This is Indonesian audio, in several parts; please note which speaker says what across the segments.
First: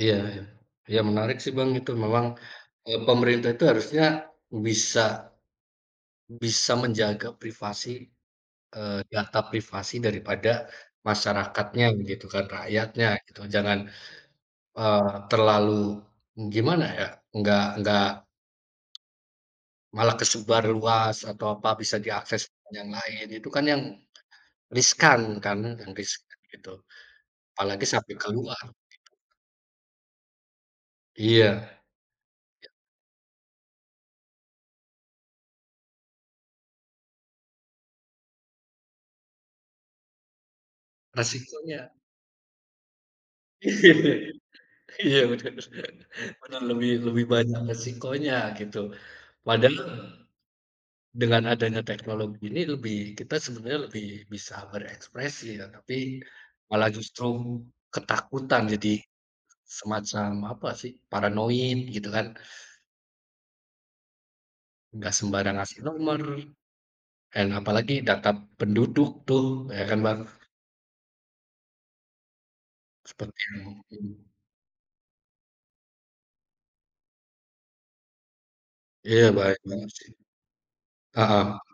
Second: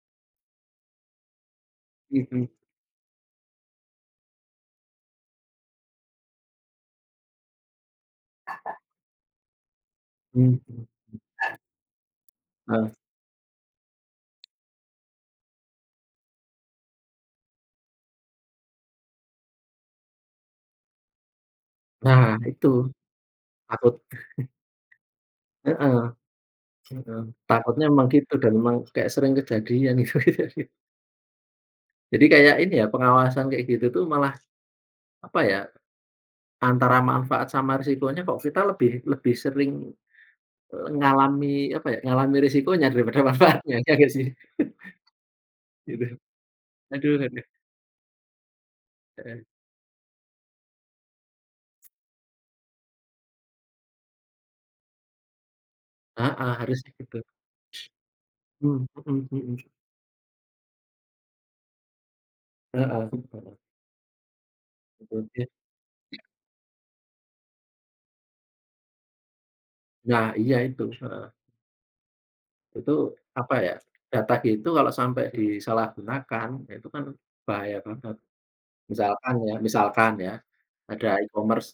Speaker 1: Iya. Iya menarik sih Bang itu. Memang
Speaker 2: Mhm.
Speaker 1: e pemerintah itu harusnya bisa bisa menjaga privasi, eee, data privasi daripada
Speaker 2: Mhm.
Speaker 1: masyarakatnya gitu kan,
Speaker 2: Heeh.
Speaker 1: rakyatnya, gitu. Jangan, eee, terlalu gimana ya, nggak nggak malah kesebar luas atau apa, bisa
Speaker 2: Nah
Speaker 1: diakses
Speaker 2: itu,
Speaker 1: yang lain. Itu kan yang
Speaker 2: takut.
Speaker 1: riskan kan, yang
Speaker 2: Heeh.
Speaker 1: riskan, gitu.
Speaker 2: Heeh,
Speaker 1: Apalagi
Speaker 2: takutnya memang
Speaker 1: sampai
Speaker 2: gitu dan
Speaker 1: keluar,
Speaker 2: memang kayak sering
Speaker 1: gitu.
Speaker 2: kejadian itu.
Speaker 1: Iya.
Speaker 2: Jadi kayak
Speaker 1: Ya
Speaker 2: ini ya pengawasan kayak gitu tuh malah, apa ya, antara manfaat sama resikonya kok kita lebih lebih sering e ngalami apa
Speaker 1: Risikonya.
Speaker 2: ya, ngalami resikonya daripada manfaatnya, ya gak sih.
Speaker 1: Iya, bener
Speaker 2: Gitu.
Speaker 1: bener lebih
Speaker 2: Aduh
Speaker 1: lebih
Speaker 2: aduh.
Speaker 1: banyak resikonya gitu,
Speaker 2: Heeh.
Speaker 1: padahal dengan adanya teknologi ini lebih kita sebenarnya lebih bisa berekspresi, tetapi
Speaker 2: Heeh,
Speaker 1: malah
Speaker 2: harusnya gitu.
Speaker 1: justru ketakutan
Speaker 2: Mmm,
Speaker 1: jadi
Speaker 2: mhm mhm.
Speaker 1: semacam apa sih, paranoid, gitu kan.
Speaker 2: Heeh. [unintelligible]
Speaker 1: Nggak sembarang ngasih nomor,
Speaker 2: [unintelligible]
Speaker 1: dan apalagi data penduduk tuh, ya kan Bang?
Speaker 2: Nah, ya itu, heeh. Itu,
Speaker 1: Seperti
Speaker 2: apa ya,
Speaker 1: itu.
Speaker 2: data gitu kalau sampai disalahgunakan ya itu kan bahaya banget.
Speaker 1: Iya
Speaker 2: Misalkan ya
Speaker 1: baik banget sih.
Speaker 2: misalkan ya, ada
Speaker 1: Paham.
Speaker 2: e-commerce,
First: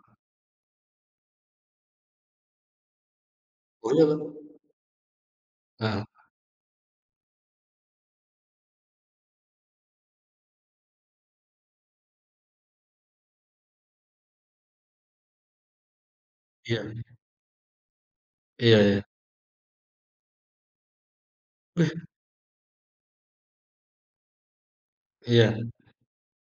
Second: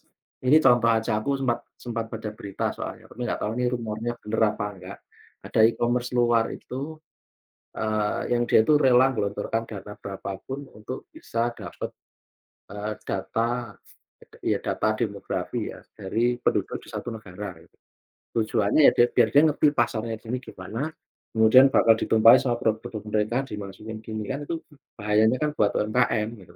Speaker 2: ini contoh aja aku sempat sempat baca berita soalnya, tapi aku nggak tahu ini rumornya
Speaker 1: Bener.
Speaker 2: bener apa nggak. Ada
Speaker 1: Nah.
Speaker 2: e-commerce luar itu, eee, yang dia itu rela nggelontorkan dana berapapun untuk bisa dapet, eee, data, ya data demografi ya, dari penduduk di
Speaker 1: Iya.
Speaker 2: satu negara, gitu.
Speaker 1: Iya
Speaker 2: Tujuannya ya
Speaker 1: iya.
Speaker 2: dia biar dia ngerti pasarnya di sini gimana, kemudian bakal ditumpahin sama produk-produk mereka, dimasukin gini kan itu bahayanya kan
Speaker 1: Iya.
Speaker 2: buat UMKM, gitu kan.